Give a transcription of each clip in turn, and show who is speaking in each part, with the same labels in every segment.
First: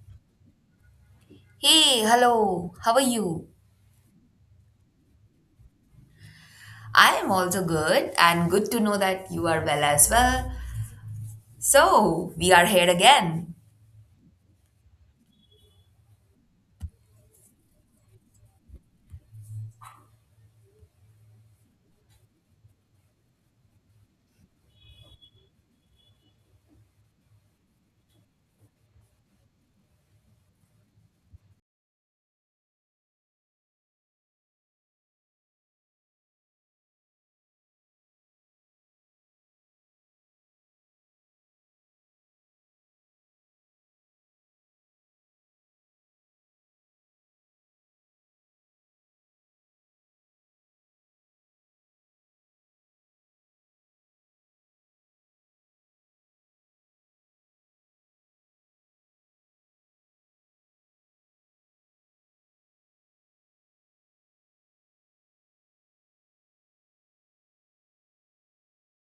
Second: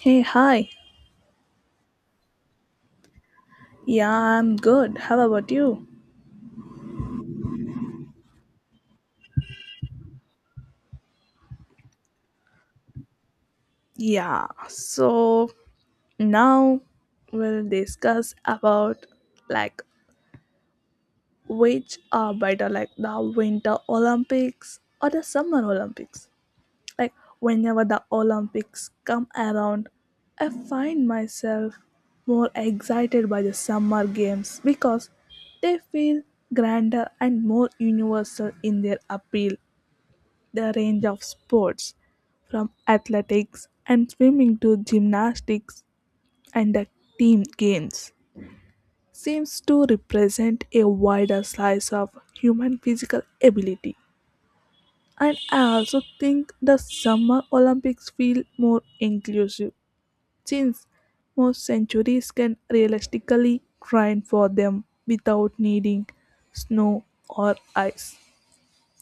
Speaker 1: Hey, hi.
Speaker 2: Hey, hello, how are you?
Speaker 1: Yeah, I'm good. How about you?
Speaker 2: I am also good, and good to know that you are well as well. So, we are here again.
Speaker 1: Yeah. So now we'll discuss about like which are better, like the winter Olympics or the summer Olympics. Like whenever the Olympics come around, I find myself more excited by the summer games because they feel grander and more universal in their appeal, the range of sports, from athletics and swimming to gymnastics and the team games, seems to represent a wider slice of human physical ability. And I also think the Summer Olympics feel more inclusive since most centuries can realistically train for them without needing snow or ice.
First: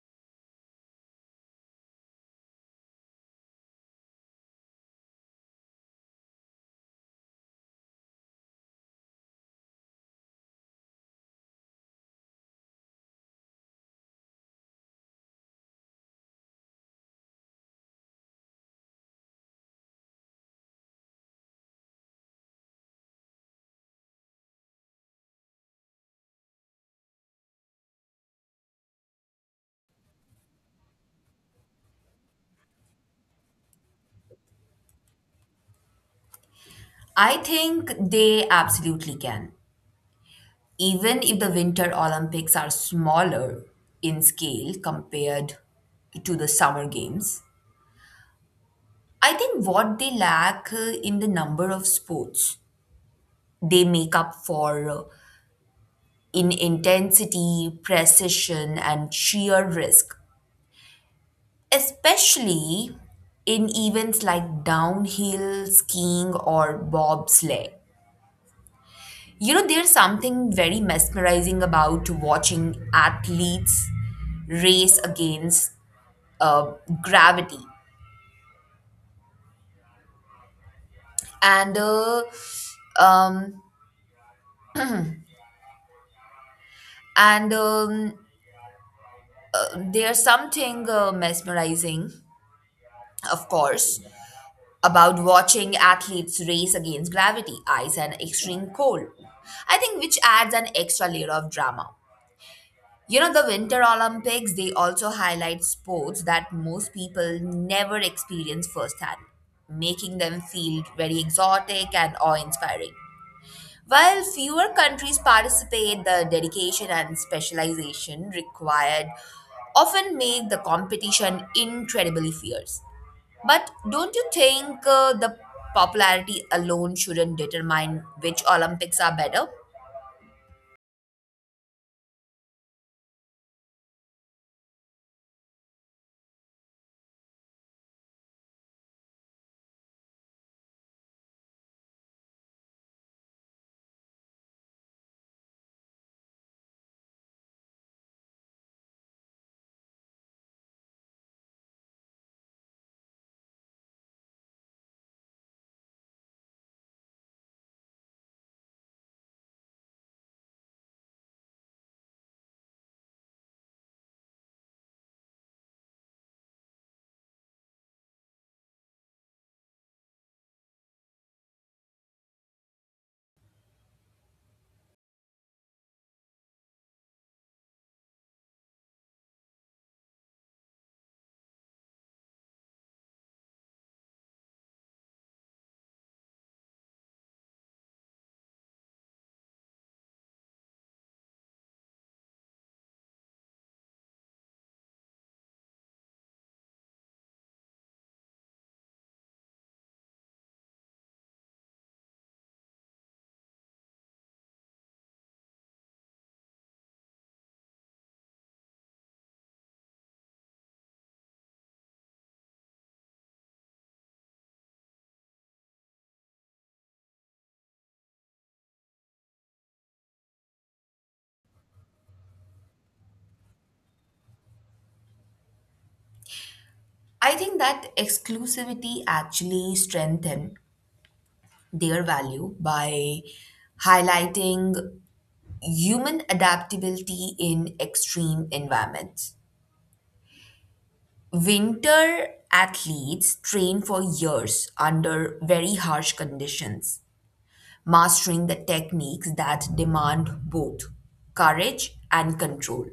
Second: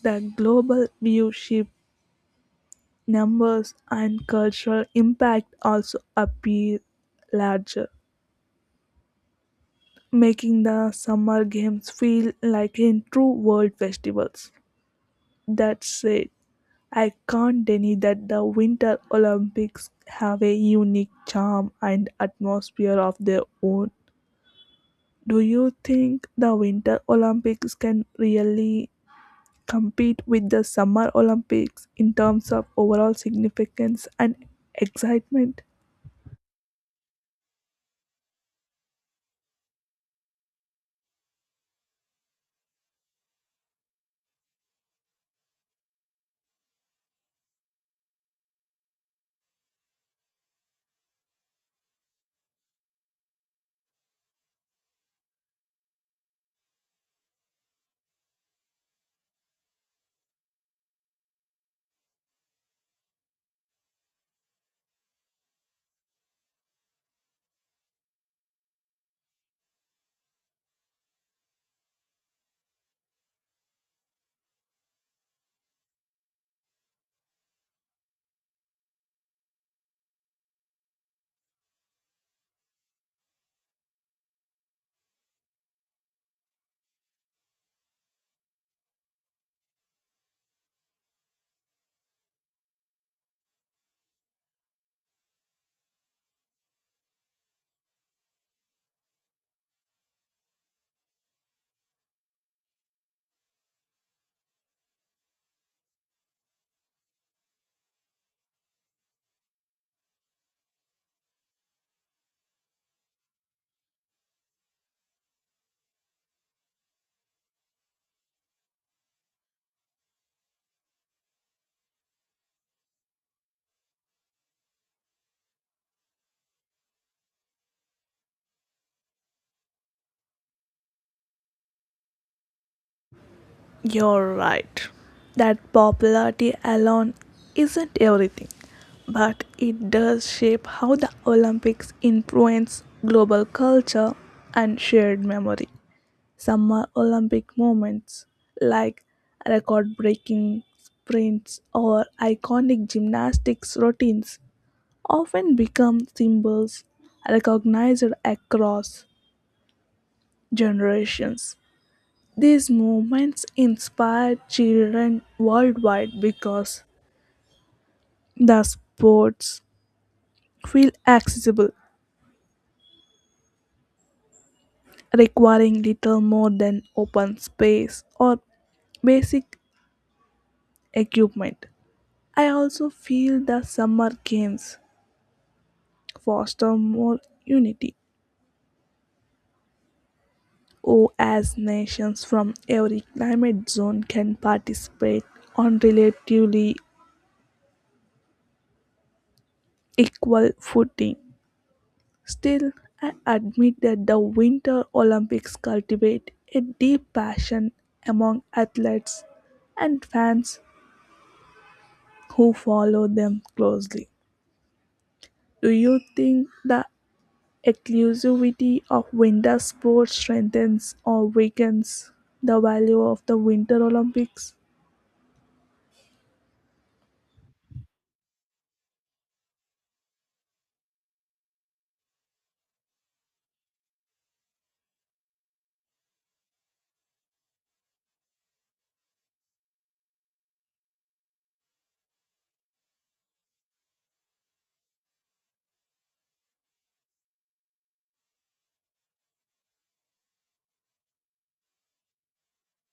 Speaker 1: The global view shift numbers and cultural impact also appear larger, making the Summer Games feel like in true world festivals. That said, I can't deny that the Winter Olympics have a unique charm and atmosphere of their own. Do you think the Winter Olympics can really compete with the Summer Olympics in terms of overall significance and excitement?
Speaker 2: I think they absolutely can. Even if the Winter Olympics are smaller in scale compared to the Summer Games, I think what they lack in the number of sports, they make up for in intensity, precision, and sheer risk especially in events like downhill skiing or bobsleigh. You know, there's something very mesmerizing about watching athletes race against uh, gravity, and uh, um, and there's something mesmerizing, of course, about watching athletes race against gravity, ice, and extreme cold. I think which adds an extra layer of drama. You know, the Winter Olympics, they also highlight sports that most people never experience firsthand, making them feel very exotic and awe inspiring. While fewer countries participate, the dedication and specialization required often make the competition incredibly fierce. But don't you think the popularity alone shouldn't determine which Olympics are better?
Speaker 1: You're right. That popularity alone isn't everything, but it does shape how the Olympics influence global culture and shared memory. Summer Olympic moments like record breaking sprints or iconic gymnastics routines often become symbols recognized across generations. These movements inspire children worldwide because the sports feel accessible, requiring little more than open space or basic equipment. I also feel the summer games foster more unity, or as nations from every climate zone can participate on relatively equal footing. Still, I admit that the Winter Olympics cultivate a deep passion among athletes and fans who follow them closely. Do you think the exclusivity of winter sports strengthens or weakens the value of the Winter Olympics?
Speaker 2: I think that exclusivity actually strengthens their value by highlighting human adaptability in extreme environments. Winter athletes train for years under very harsh conditions, mastering the techniques that demand both courage and control.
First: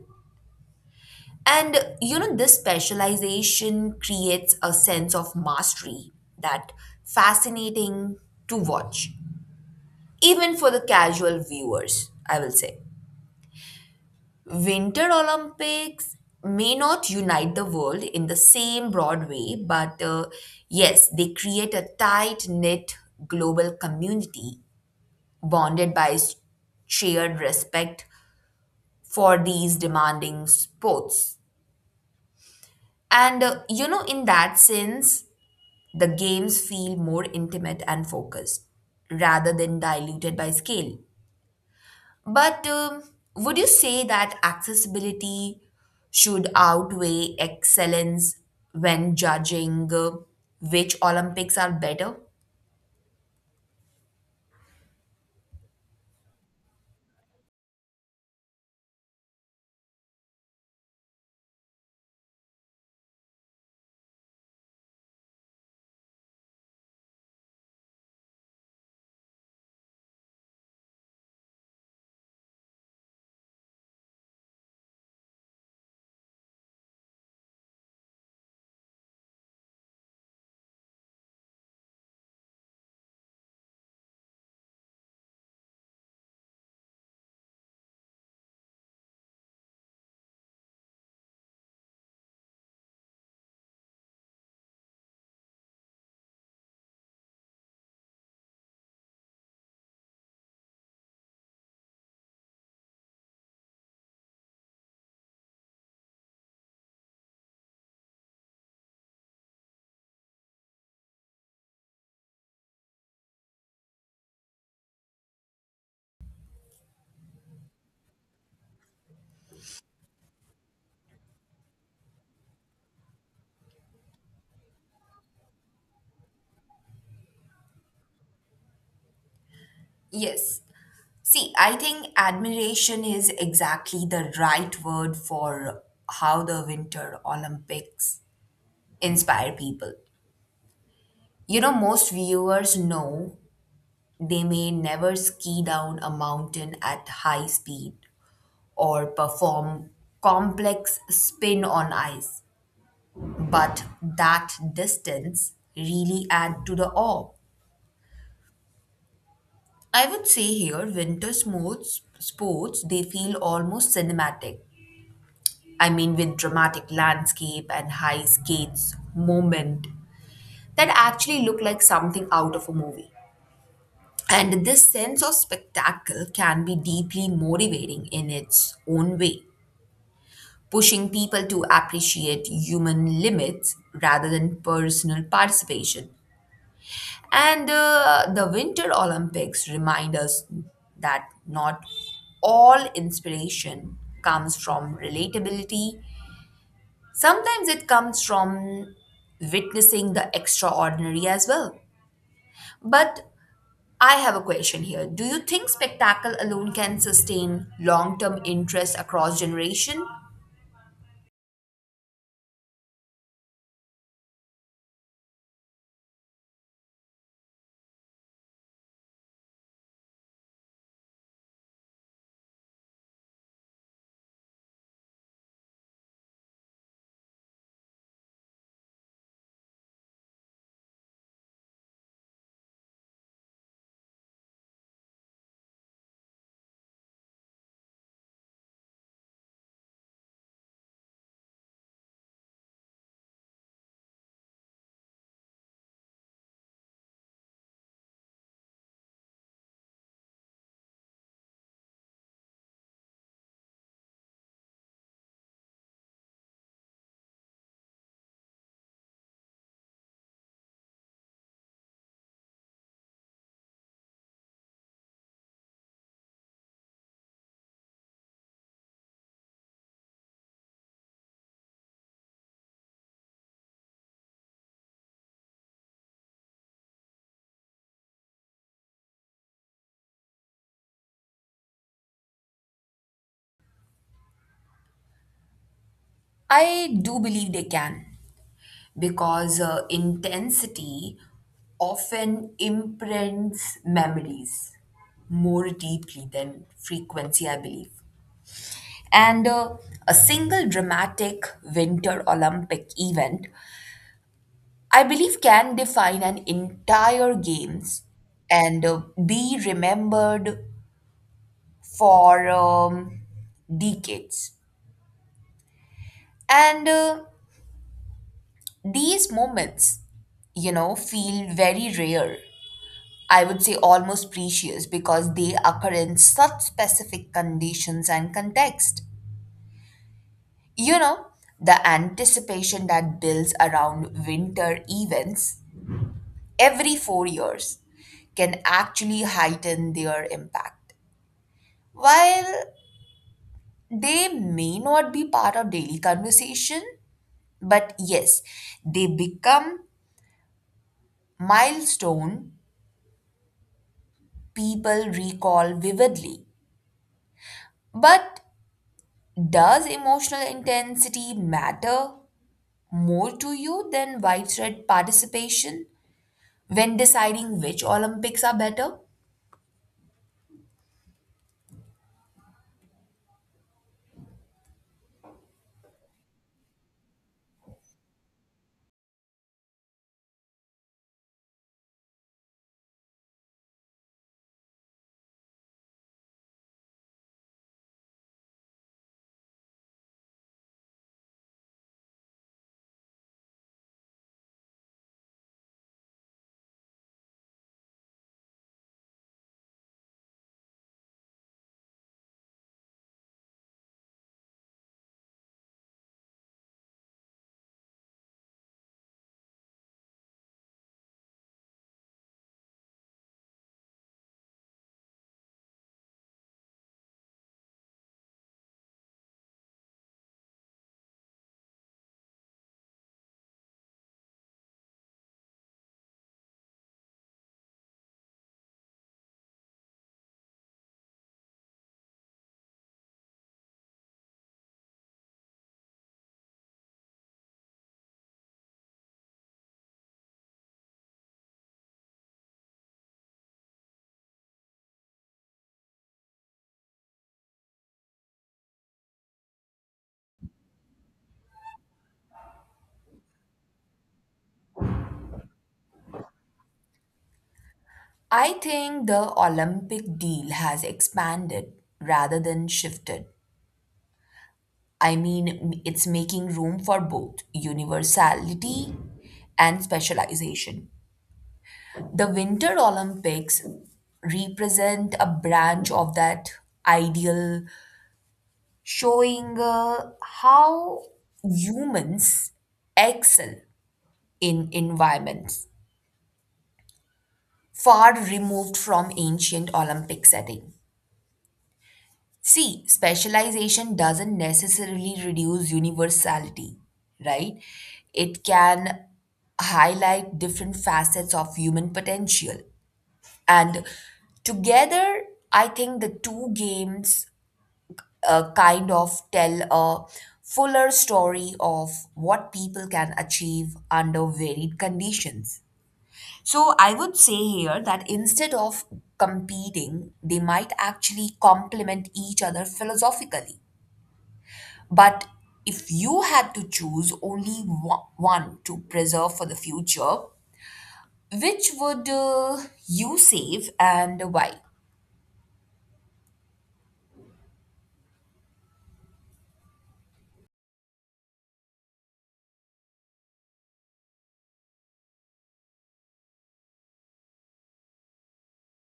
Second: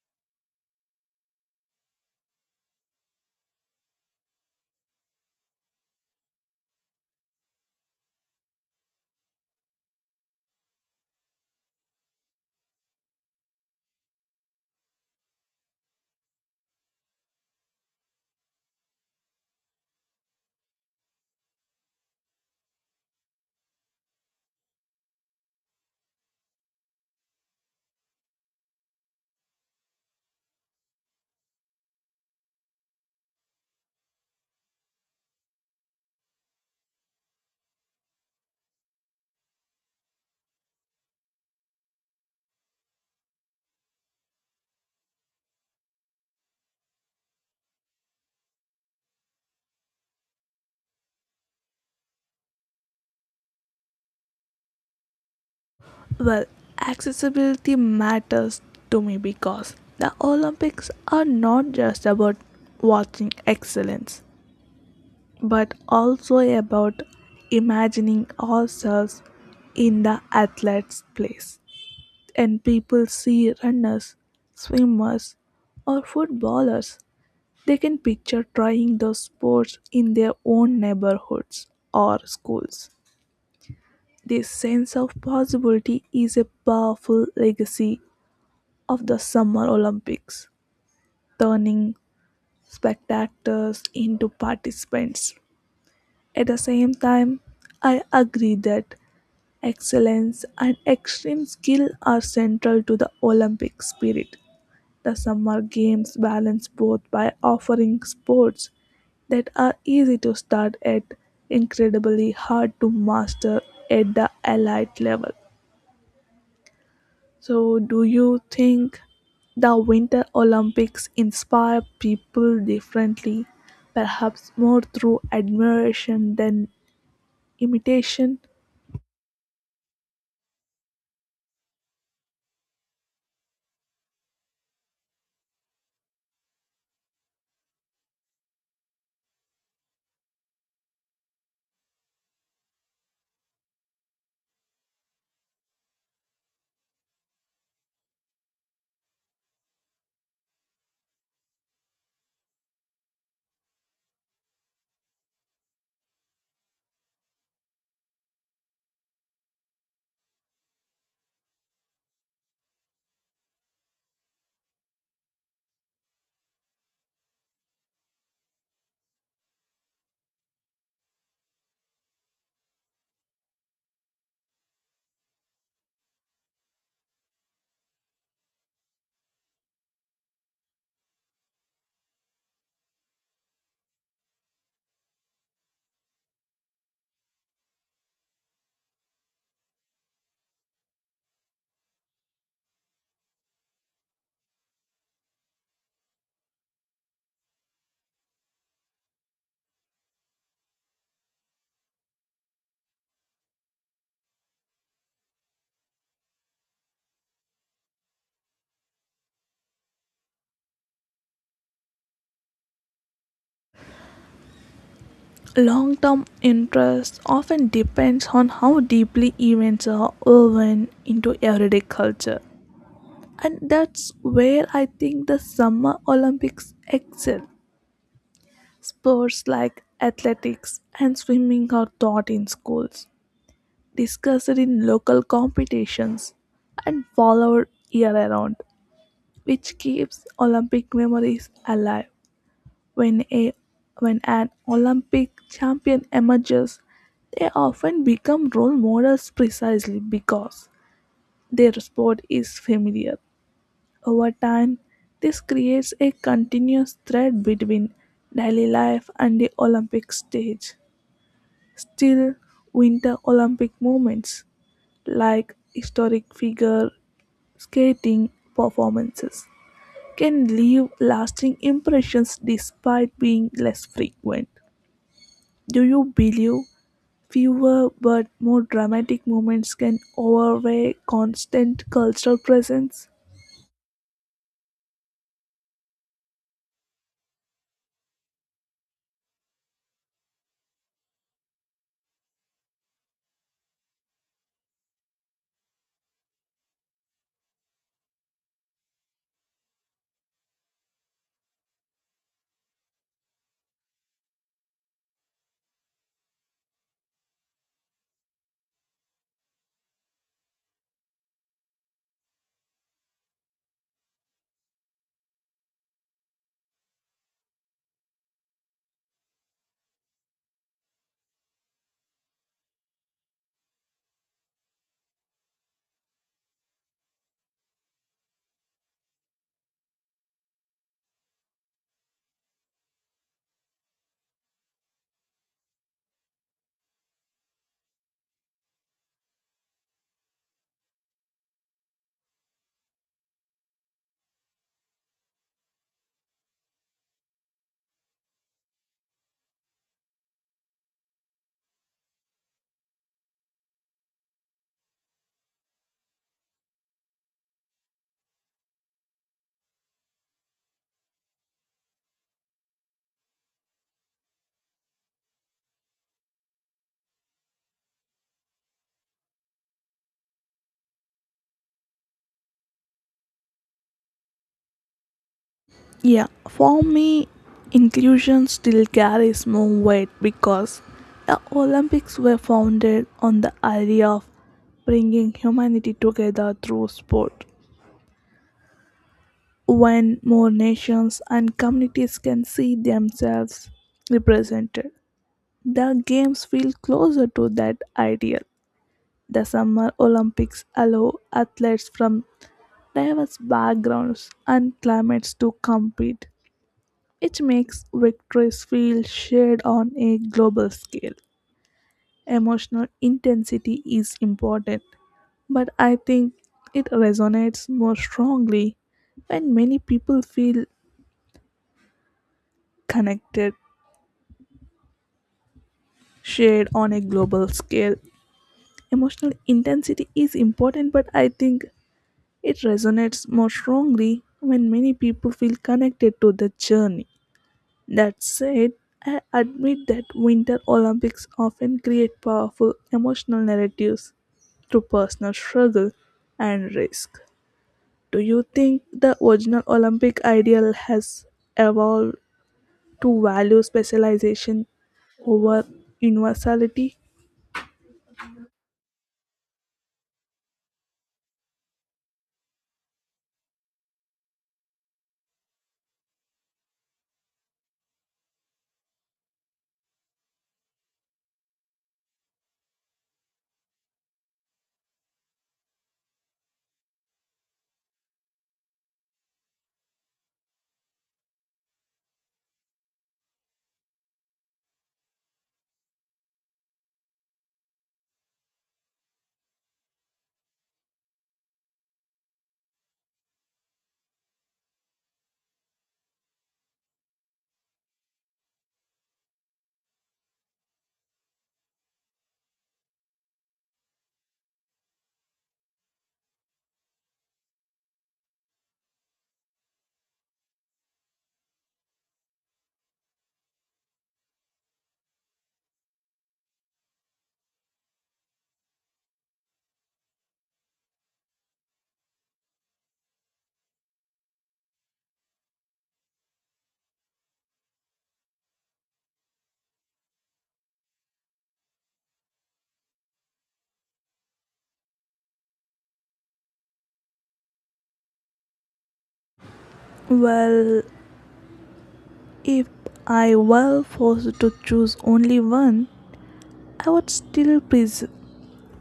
Speaker 2: And you know, this specialization creates a sense of mastery that fascinating to watch, even for the casual viewers, I will say. Winter Olympics may not unite the world in the same broad way, but yes, they create a tight knit global community bonded by shared respect for these demanding sports. And you know, in that sense, the games feel more intimate and focused rather than diluted by scale. But would you say that accessibility should outweigh excellence when judging which Olympics are better?
Speaker 1: Well, accessibility matters to me because the Olympics are not just about watching excellence, but also about imagining ourselves in the athlete's place. And people see runners, swimmers, or footballers. They can picture trying those sports in their own neighborhoods or schools. This sense of possibility is a powerful legacy of the Summer Olympics, turning spectators into participants. At the same time, I agree that excellence and extreme skill are central to the Olympic spirit. The Summer Games balance both by offering sports that are easy to start at, incredibly hard to master at the elite level. So, do you think the Winter Olympics inspire people differently, perhaps more through admiration than imitation?
Speaker 2: Yes. See, I think admiration is exactly the right word for how the Winter Olympics inspire people. You know, most viewers know they may never ski down a mountain at high speed or perform complex spin on ice. But that distance really add to the awe. I would say here winter sports they feel almost cinematic. I mean with dramatic landscape and high skates moment that actually look like something out of a movie. And this sense of spectacle can be deeply motivating in its own way, pushing people to appreciate human limits rather than personal participation. And the Winter Olympics remind us that not all inspiration comes from relatability. Sometimes it comes from witnessing the extraordinary as well. But I have a question here. Do you think spectacle alone can sustain long term interest across generation?
Speaker 1: Long term interest often depends on how deeply events are woven into everyday culture. And that's where I think the Summer Olympics excel. Sports like athletics and swimming are taught in schools, discussed in local competitions, and followed year round, which keeps Olympic memories alive. When a when an Olympic champion emerges, they often become role models precisely because their sport is familiar. Over time, this creates a continuous thread between daily life and the Olympic stage. Still, Winter Olympic moments like historic figure skating performances can leave lasting impressions despite being less frequent. Do you believe fewer but more dramatic moments can outweigh constant cultural presence?
Speaker 2: I do believe they can because intensity often imprints memories more deeply than frequency, I believe. And a single dramatic Winter Olympic event, I believe, can define an entire Games and be remembered for decades. And these moments, you know, feel very rare. I would say almost precious because they occur in such specific conditions and context. You know, the anticipation that builds around winter events every four years can actually heighten their impact. While they may not be part of daily conversation, but yes, they become milestone people recall vividly. But does emotional intensity matter more to you than widespread participation when deciding which Olympics are better?
Speaker 1: Yeah, for me, inclusion still carries more weight because the Olympics were founded on the idea of bringing humanity together through sport. When more nations and communities can see themselves represented, the games feel closer to that ideal. The Summer Olympics allow athletes from diverse backgrounds and climates to compete, which makes victories feel shared on a global scale. Emotional intensity is important, but I think it resonates more strongly when many people feel connected, shared on a global scale. Emotional intensity is important, but I think it resonates more strongly when many people feel connected to the journey. That said, I admit that Winter Olympics often create powerful emotional narratives through personal struggle and risk. Do you think the original Olympic ideal has evolved to value specialization over universality?
Speaker 2: I think the Olympic deal has expanded rather than shifted. I mean, it's making room for both universality and specialization. The Winter Olympics represent a branch of that ideal showing how humans excel in environments far removed from ancient Olympic setting. See, specialization doesn't necessarily reduce universality, right? It can highlight different facets of human potential. And together, I think the two games kind of tell a fuller story of what people can achieve under varied conditions. So I would say here that instead of competing, they might actually complement each other philosophically. But if you had to choose only one to preserve for the future, which would you save and why?
Speaker 1: Well, if I were forced to choose only one, I would still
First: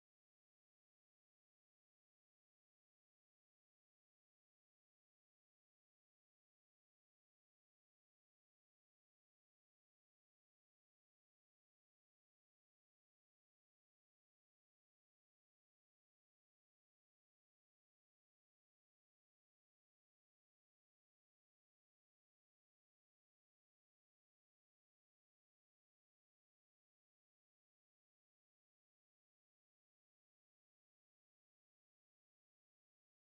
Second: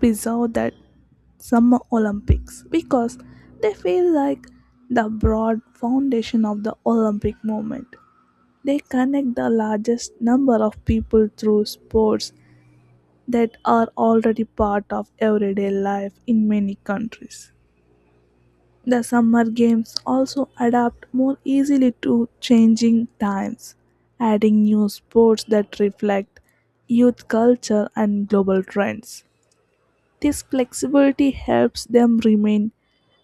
Speaker 1: preserve that Summer Olympics because they feel like the broad foundation of the Olympic movement. They connect the largest number of people through sports that are already part of everyday life in many countries. The Summer Games also adapt more easily to changing times, adding new sports that reflect youth culture and global trends. This flexibility helps them remain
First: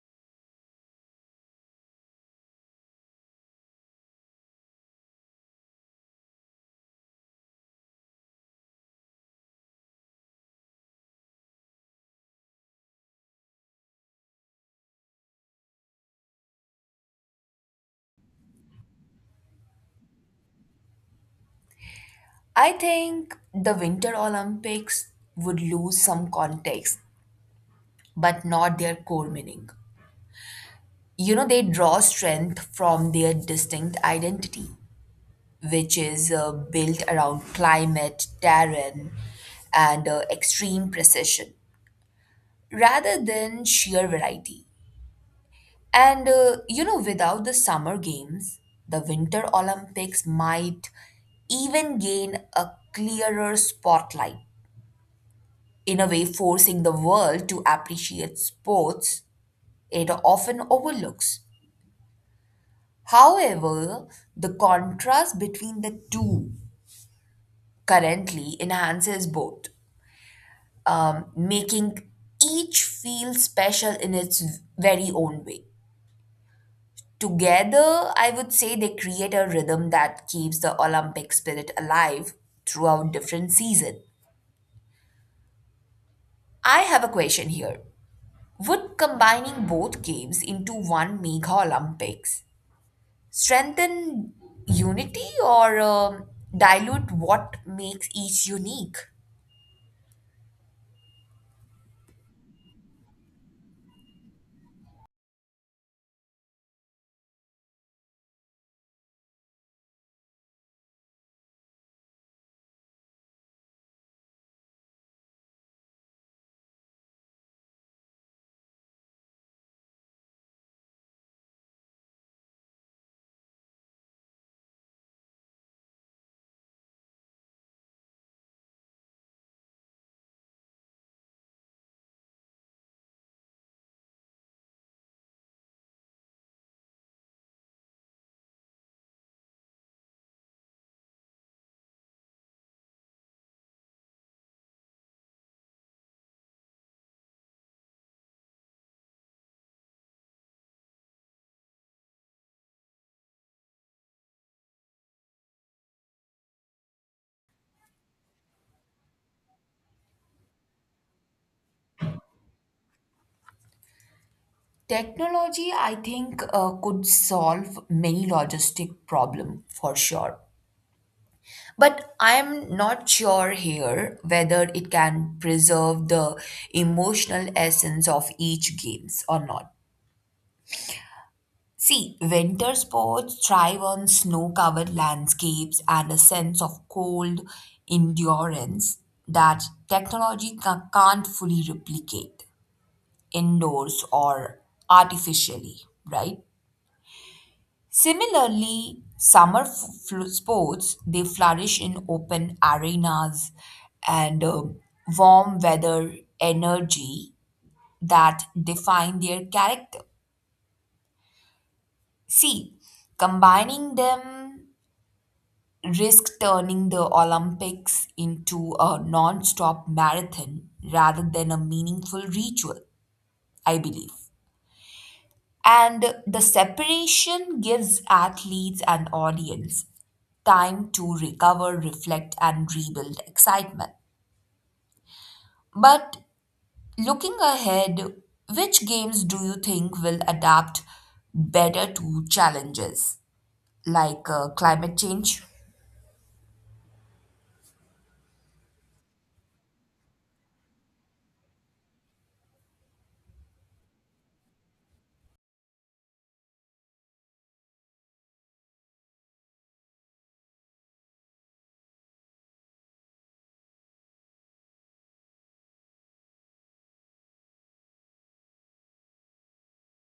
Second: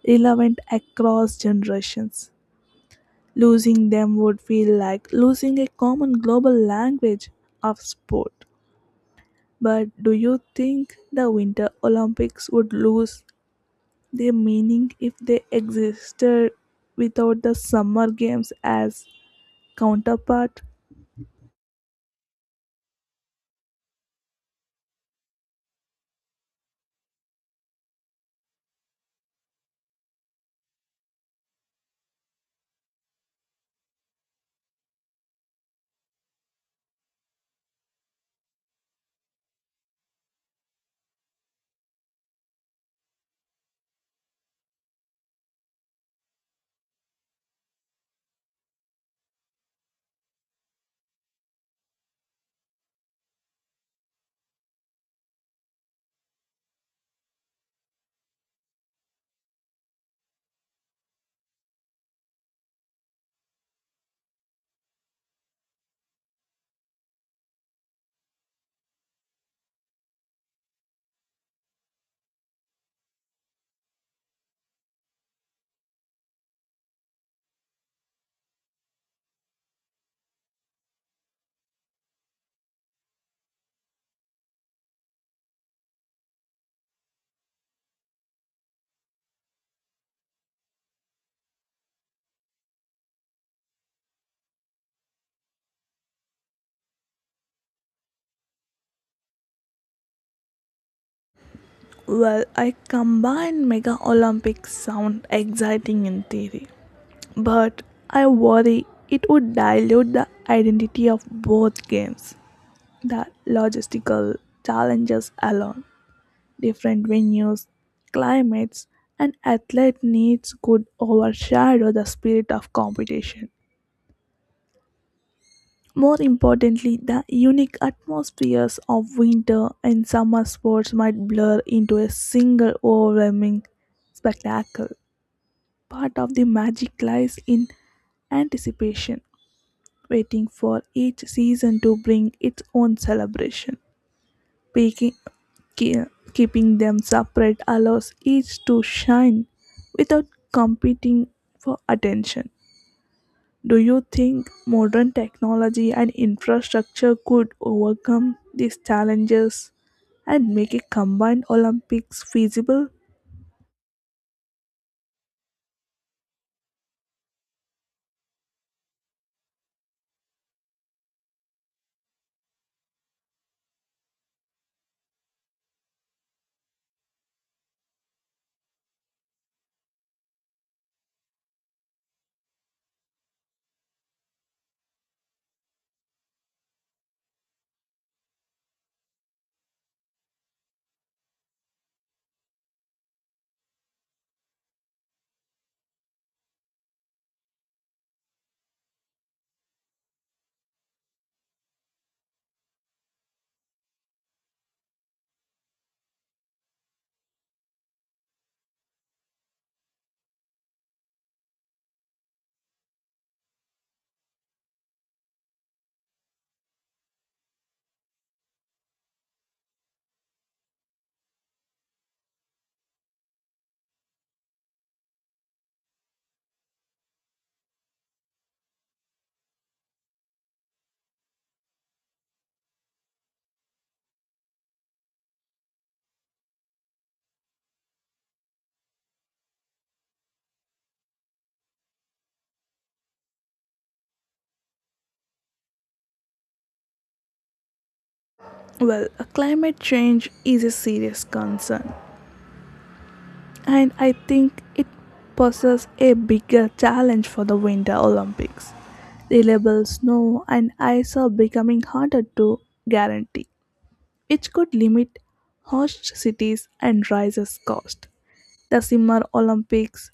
Speaker 1: relevant across generations. Losing them would feel like losing a common global language of sport. But do you think the Winter Olympics would lose their meaning if they existed without the Summer Games as counterpart?
Speaker 2: I think the Winter Olympics would lose some context but not their core meaning. You know, they draw strength from their distinct identity, which is built around climate, terrain, and extreme precision, rather than sheer variety. And you know, without the Summer Games, the Winter Olympics might even gain a clearer spotlight, in a way, forcing the world to appreciate sports it often overlooks. However, the contrast between the two currently enhances both, making each feel special in its very own way. Together, I would say they create a rhythm that keeps the Olympic spirit alive throughout different seasons. I have a question here. Would combining both games into one mega Olympics strengthen unity or dilute what makes each unique?
Speaker 1: Well, I combine Mega Olympics sound exciting in theory but I worry it would dilute the identity of both games. The logistical challenges alone, different venues, climates, and athlete needs could overshadow the spirit of competition. More importantly, the unique atmospheres of winter and summer sports might blur into a single overwhelming spectacle. Part of the magic lies in anticipation waiting for each season to bring its own celebration. Making, keeping them separate allows each to shine without competing for attention. Do you think modern technology and infrastructure could overcome these challenges and make a combined Olympics feasible?
Speaker 2: Technology, I think, could solve many logistic problem for sure. But I am not sure here whether it can preserve the emotional essence of each games or not. See, winter sports thrive on snow-covered landscapes and a sense of cold endurance that technology can't fully replicate indoors or artificially, right? Similarly, summer sports they flourish in open arenas and warm weather energy that define their character. See, combining them risk turning the Olympics into a non-stop marathon rather than a meaningful ritual, I believe. And the separation gives athletes and audience time to recover, reflect, and rebuild excitement. But looking ahead, which games do you think will adapt better to challenges like climate change?
Speaker 1: Well, climate change is a serious concern and I think it poses a bigger challenge for the Winter Olympics. Reliable snow and ice are becoming harder to guarantee, which could limit host cities and rises cost. The Summer Olympics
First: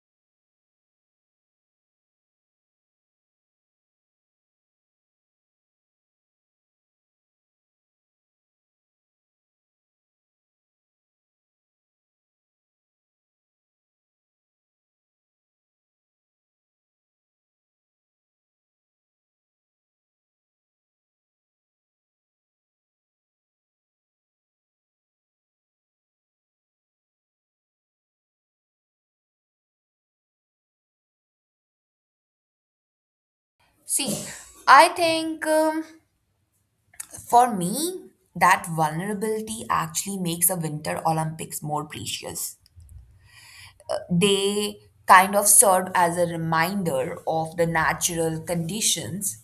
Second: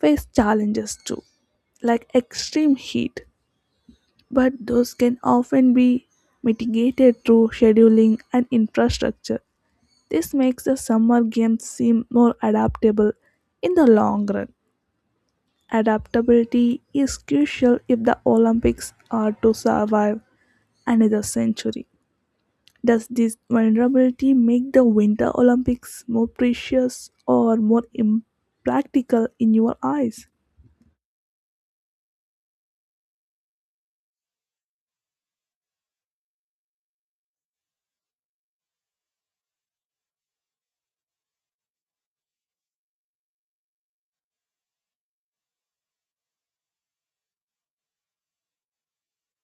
Speaker 1: face challenges too, like extreme heat, but those can often be mitigated through scheduling and infrastructure. This makes the Summer Games seem more adaptable in the long run. Adaptability is crucial if the Olympics are to survive another century. Does this vulnerability make the Winter Olympics more precious or more impractical in your eyes?
Speaker 2: See, I think for me, that vulnerability actually makes a Winter Olympics more precious. They kind of served as a reminder of the natural conditions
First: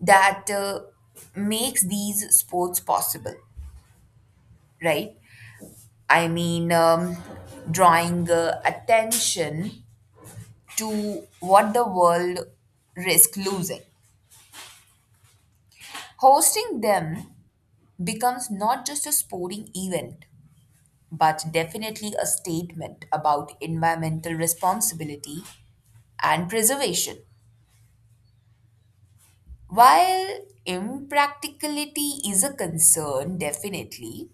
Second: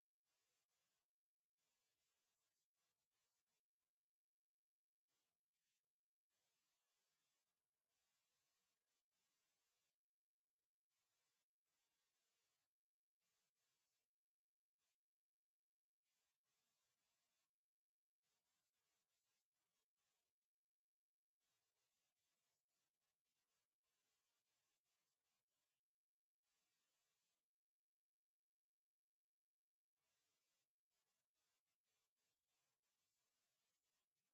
Speaker 2: that makes these sports possible, right? I mean drawing attention to what the world risks losing. Hosting them becomes not just a sporting event but definitely a statement about environmental responsibility and preservation. While impracticality is a concern, definitely,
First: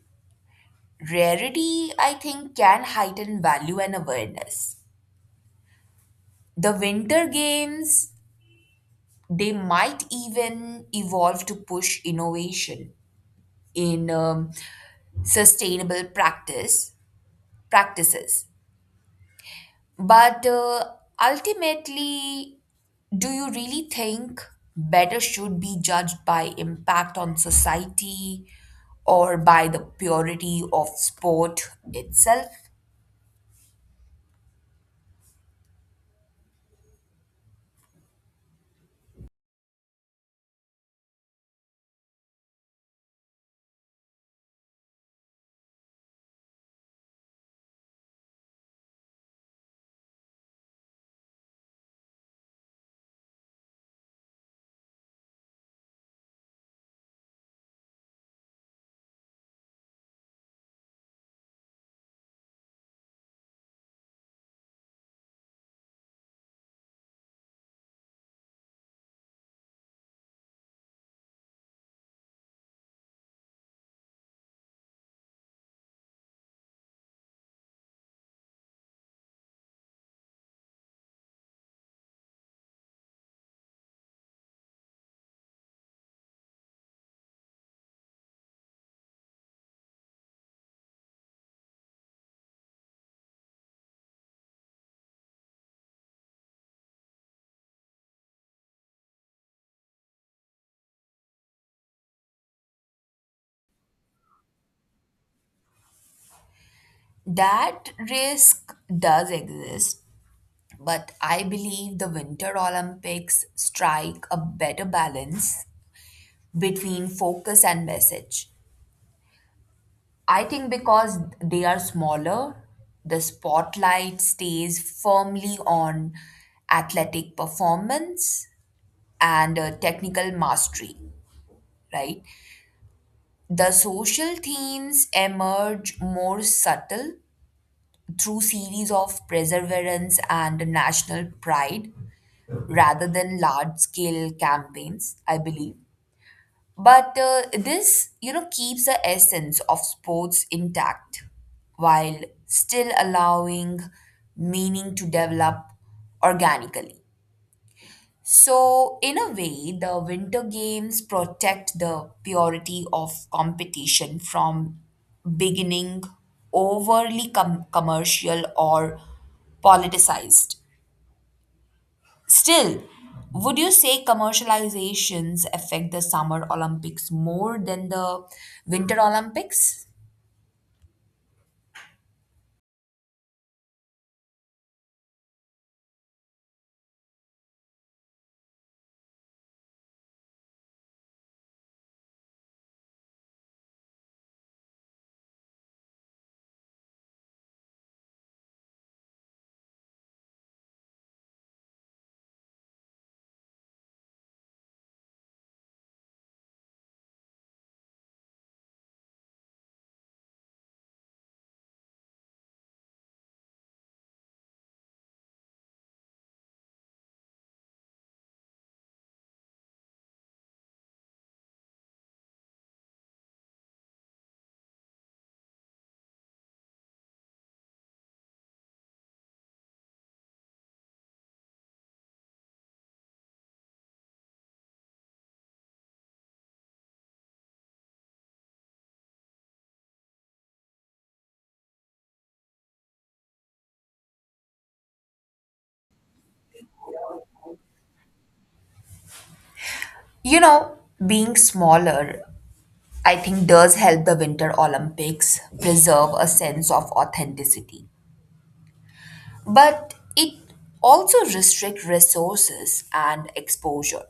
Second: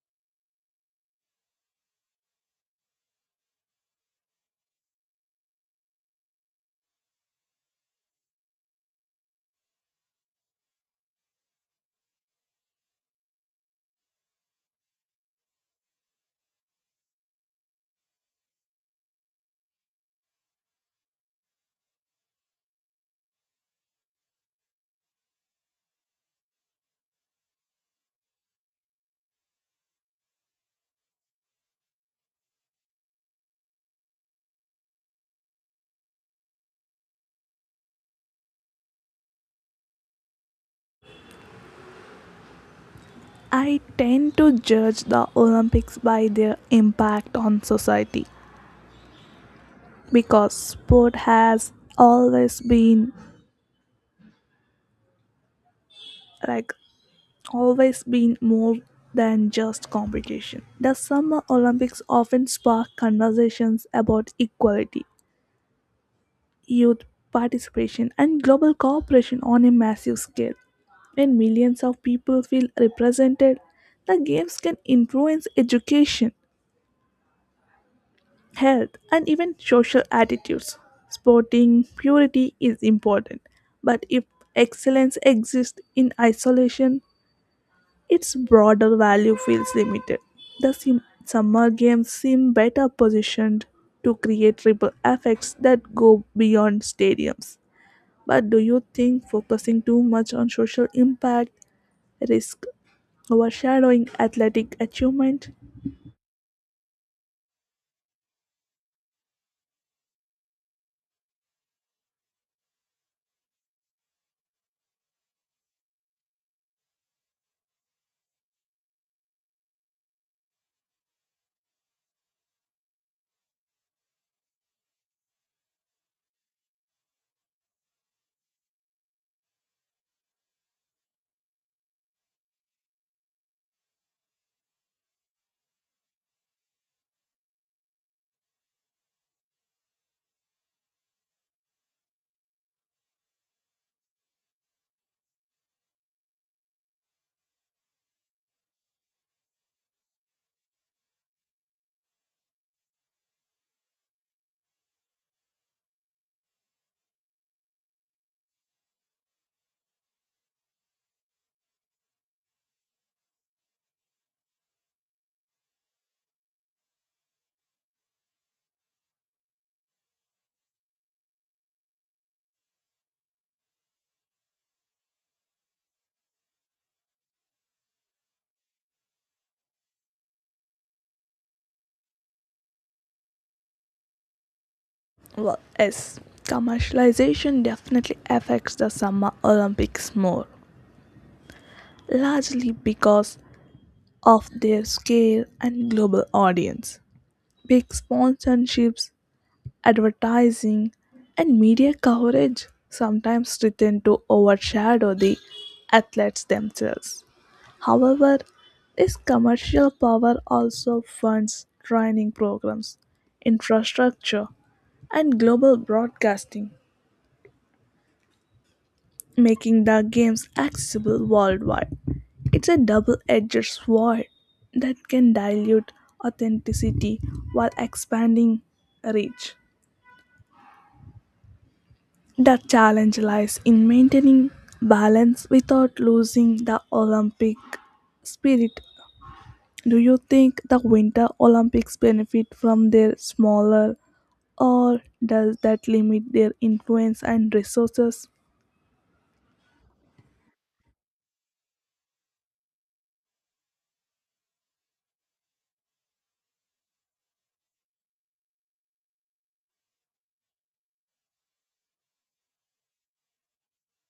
Speaker 2: rarity, I think, can heighten value and awareness. The Winter Games, they might even evolve to push innovation in sustainable practices. But ultimately, do you really think better should be judged by impact on society or by the purity of sport itself?
Speaker 1: I tend to judge the Olympics by their impact on society because sport has always been like more than just competition. The Summer Olympics often spark conversations about equality, youth participation, and global cooperation on a massive scale. When millions of people feel represented, the games can influence education, health, and even social attitudes. Sporting purity is important, but if excellence exists in isolation, its broader value feels limited. The summer games seem better positioned to create ripple effects that go beyond stadiums. But do you think focusing too much on social impact risks overshadowing athletic achievement?
Speaker 2: That risk does exist, but I believe the Winter Olympics strike a better balance between focus and message. I think because they are smaller, the spotlight stays firmly on athletic performance and technical mastery, right? The social themes emerge more subtle through series of perseverance and national pride rather than large scale campaigns, I believe. But this, you know, keeps the essence of sports intact while still allowing meaning to develop organically. So, in a way, the Winter Games protect the purity of competition from beginning overly commercial or politicized. Still, would you say commercializations affect the Summer Olympics more than the Winter Olympics?
Speaker 1: Well, yes, commercialization definitely affects the Summer Olympics more, largely because of their scale and global audience. Big sponsorships advertising, and media coverage sometimes threaten to overshadow the athletes themselves. However, this commercial power also funds training programs, infrastructure, and global broadcasting, making the games accessible worldwide. It's a double edged sword that can dilute authenticity while expanding reach. The challenge lies in maintaining balance without losing the Olympic spirit. Do you think the Winter Olympics benefit from their smaller or does that limit their influence and resources?
Speaker 2: You know, being smaller, I think does help the Winter Olympics preserve a sense of authenticity, but it also restricts resources and exposure.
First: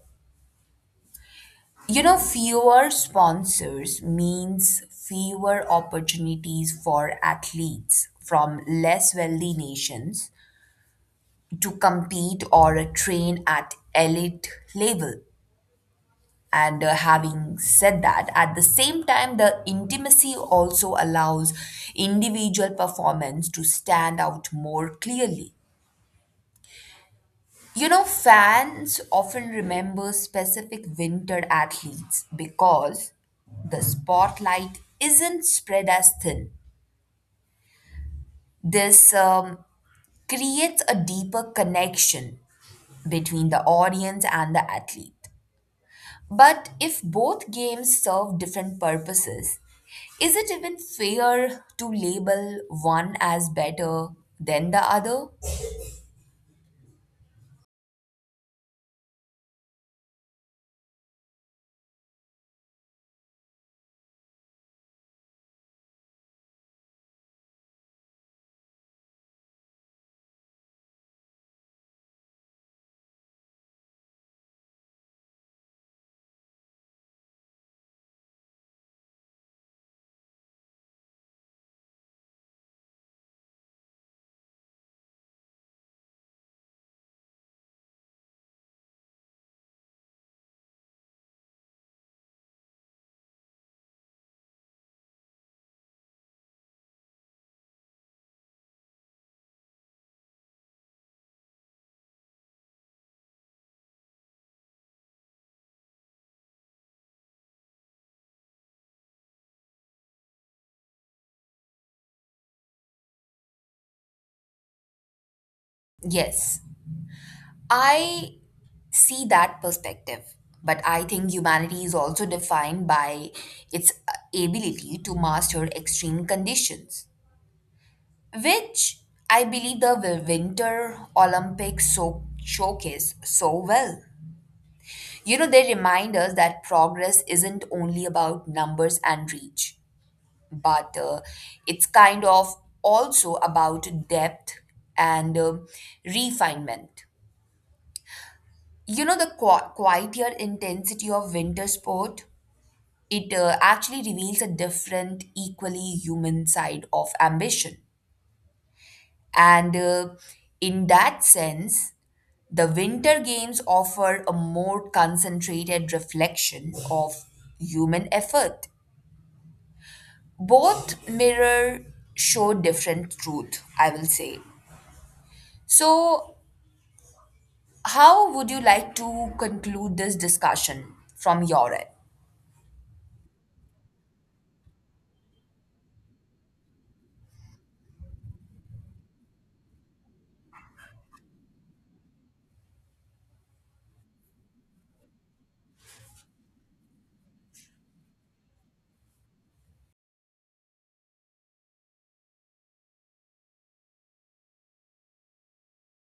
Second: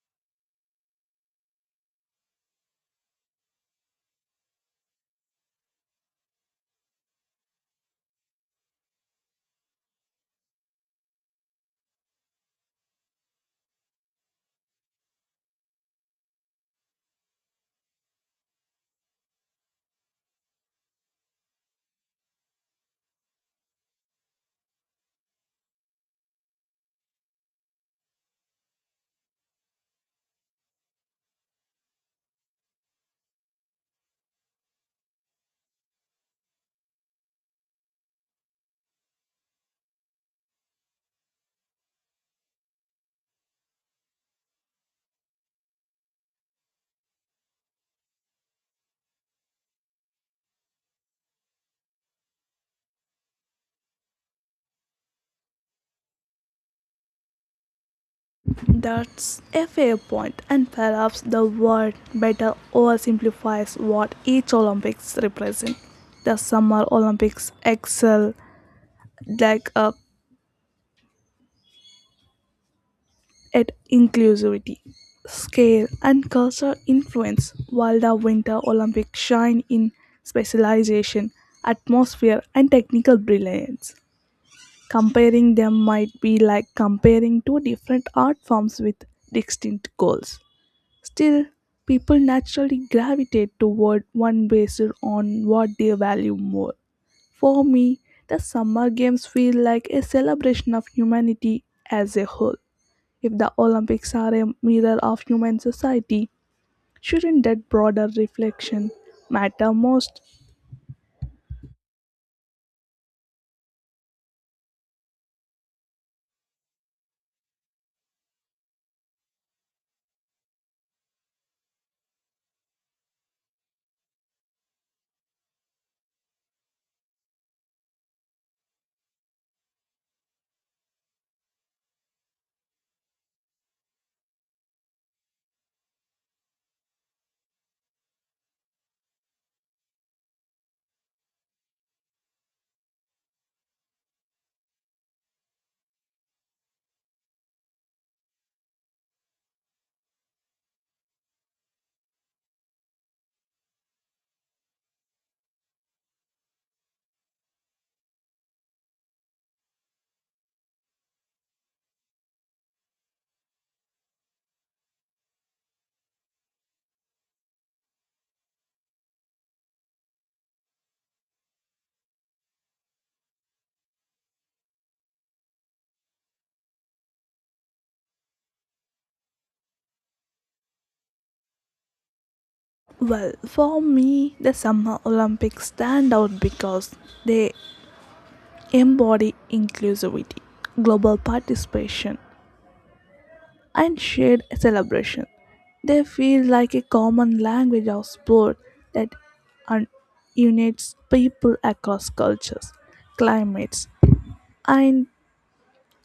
Speaker 2: You know, fewer sponsors means fewer opportunities for athletes from less wealthy nations to compete or train at elite level. And having said that, at the same time, the intimacy also allows individual performance to stand out more clearly. You know, fans often remember specific winter athletes because the spotlight isn't spread as thin. This creates a deeper connection between the audience and the athlete. But if both games serve different purposes, is it even fair to label one as better than the other?
Speaker 1: That's a fair point, and perhaps the word better oversimplifies what each Olympics represents. The Summer Olympics excel like a at inclusivity, scale, and cultural influence, while the Winter Olympics shine in specialization, atmosphere, and technical brilliance. Comparing them might be like comparing two different art forms with distinct goals. Still, people naturally gravitate toward one based on what they value more. For me, the Summer Games feel like a celebration of humanity as a whole, if the Olympics are a mirror of human society, shouldn't that broader reflection matter most?
Speaker 2: Yes. I see that perspective. But I think humanity is also defined by its ability to master extreme conditions, which I believe the Winter Olympics so showcase so well. You know, they remind us that progress isn't only about numbers and reach, but it's kind of also about depth and refinement. You know, the quieter intensity of winter sport. It actually reveals a different, equally human side of ambition. And in that sense, the Winter Games offer a more concentrated reflection of human effort. Both mirror show different truth, I will say. So, how would you like to conclude this discussion from your end?
Speaker 1: Well, for me, the Summer Olympics stand out because they embody inclusivity, global participation, and shared celebration. They feel like a common language of sport that un- unites people across cultures, climates, and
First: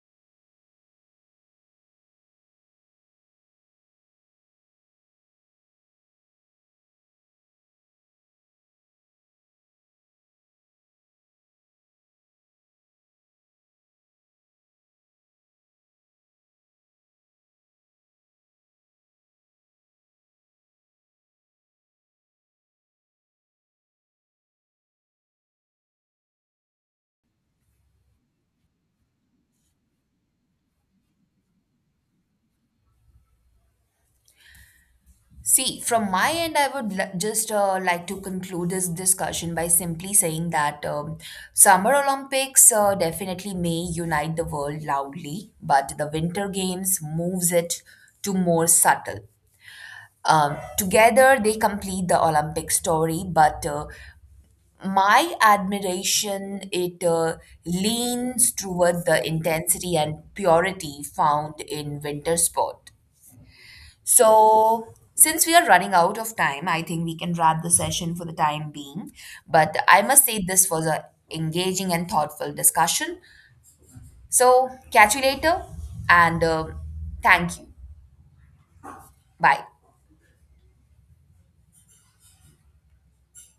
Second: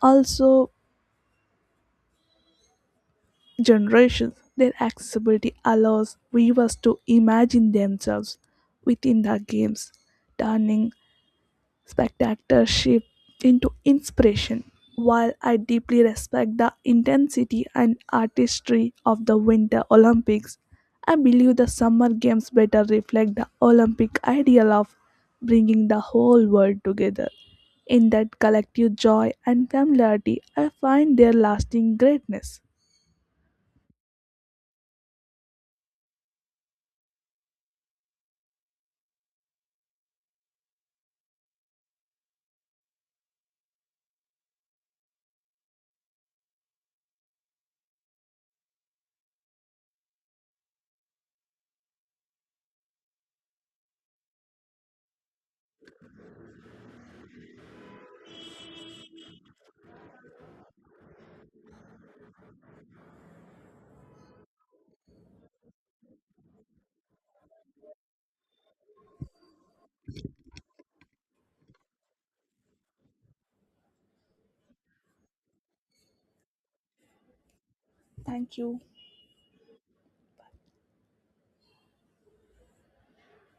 Speaker 1: also generations, their accessibility allows viewers to imagine themselves within the games, turning spectatorship into inspiration. While I deeply respect the intensity and artistry of the Winter Olympics, I believe the Summer Games better reflect the Olympic ideal of bringing the whole world together. In that collective joy and familiarity, I find their lasting greatness.
Speaker 2: See, from my end, I would just like to conclude this discussion by simply saying that Summer Olympics definitely may unite the world loudly, but the Winter Games moves it to more subtle. Together, they complete the Olympic story, but my admiration it leans toward the intensity and purity found in winter sport. So, since we are running out of time, I think we can wrap the session for the time being. But I must say, this was a engaging and thoughtful discussion. So, catch you later, and thank you.
Speaker 1: Thank you.
Speaker 2: Bye.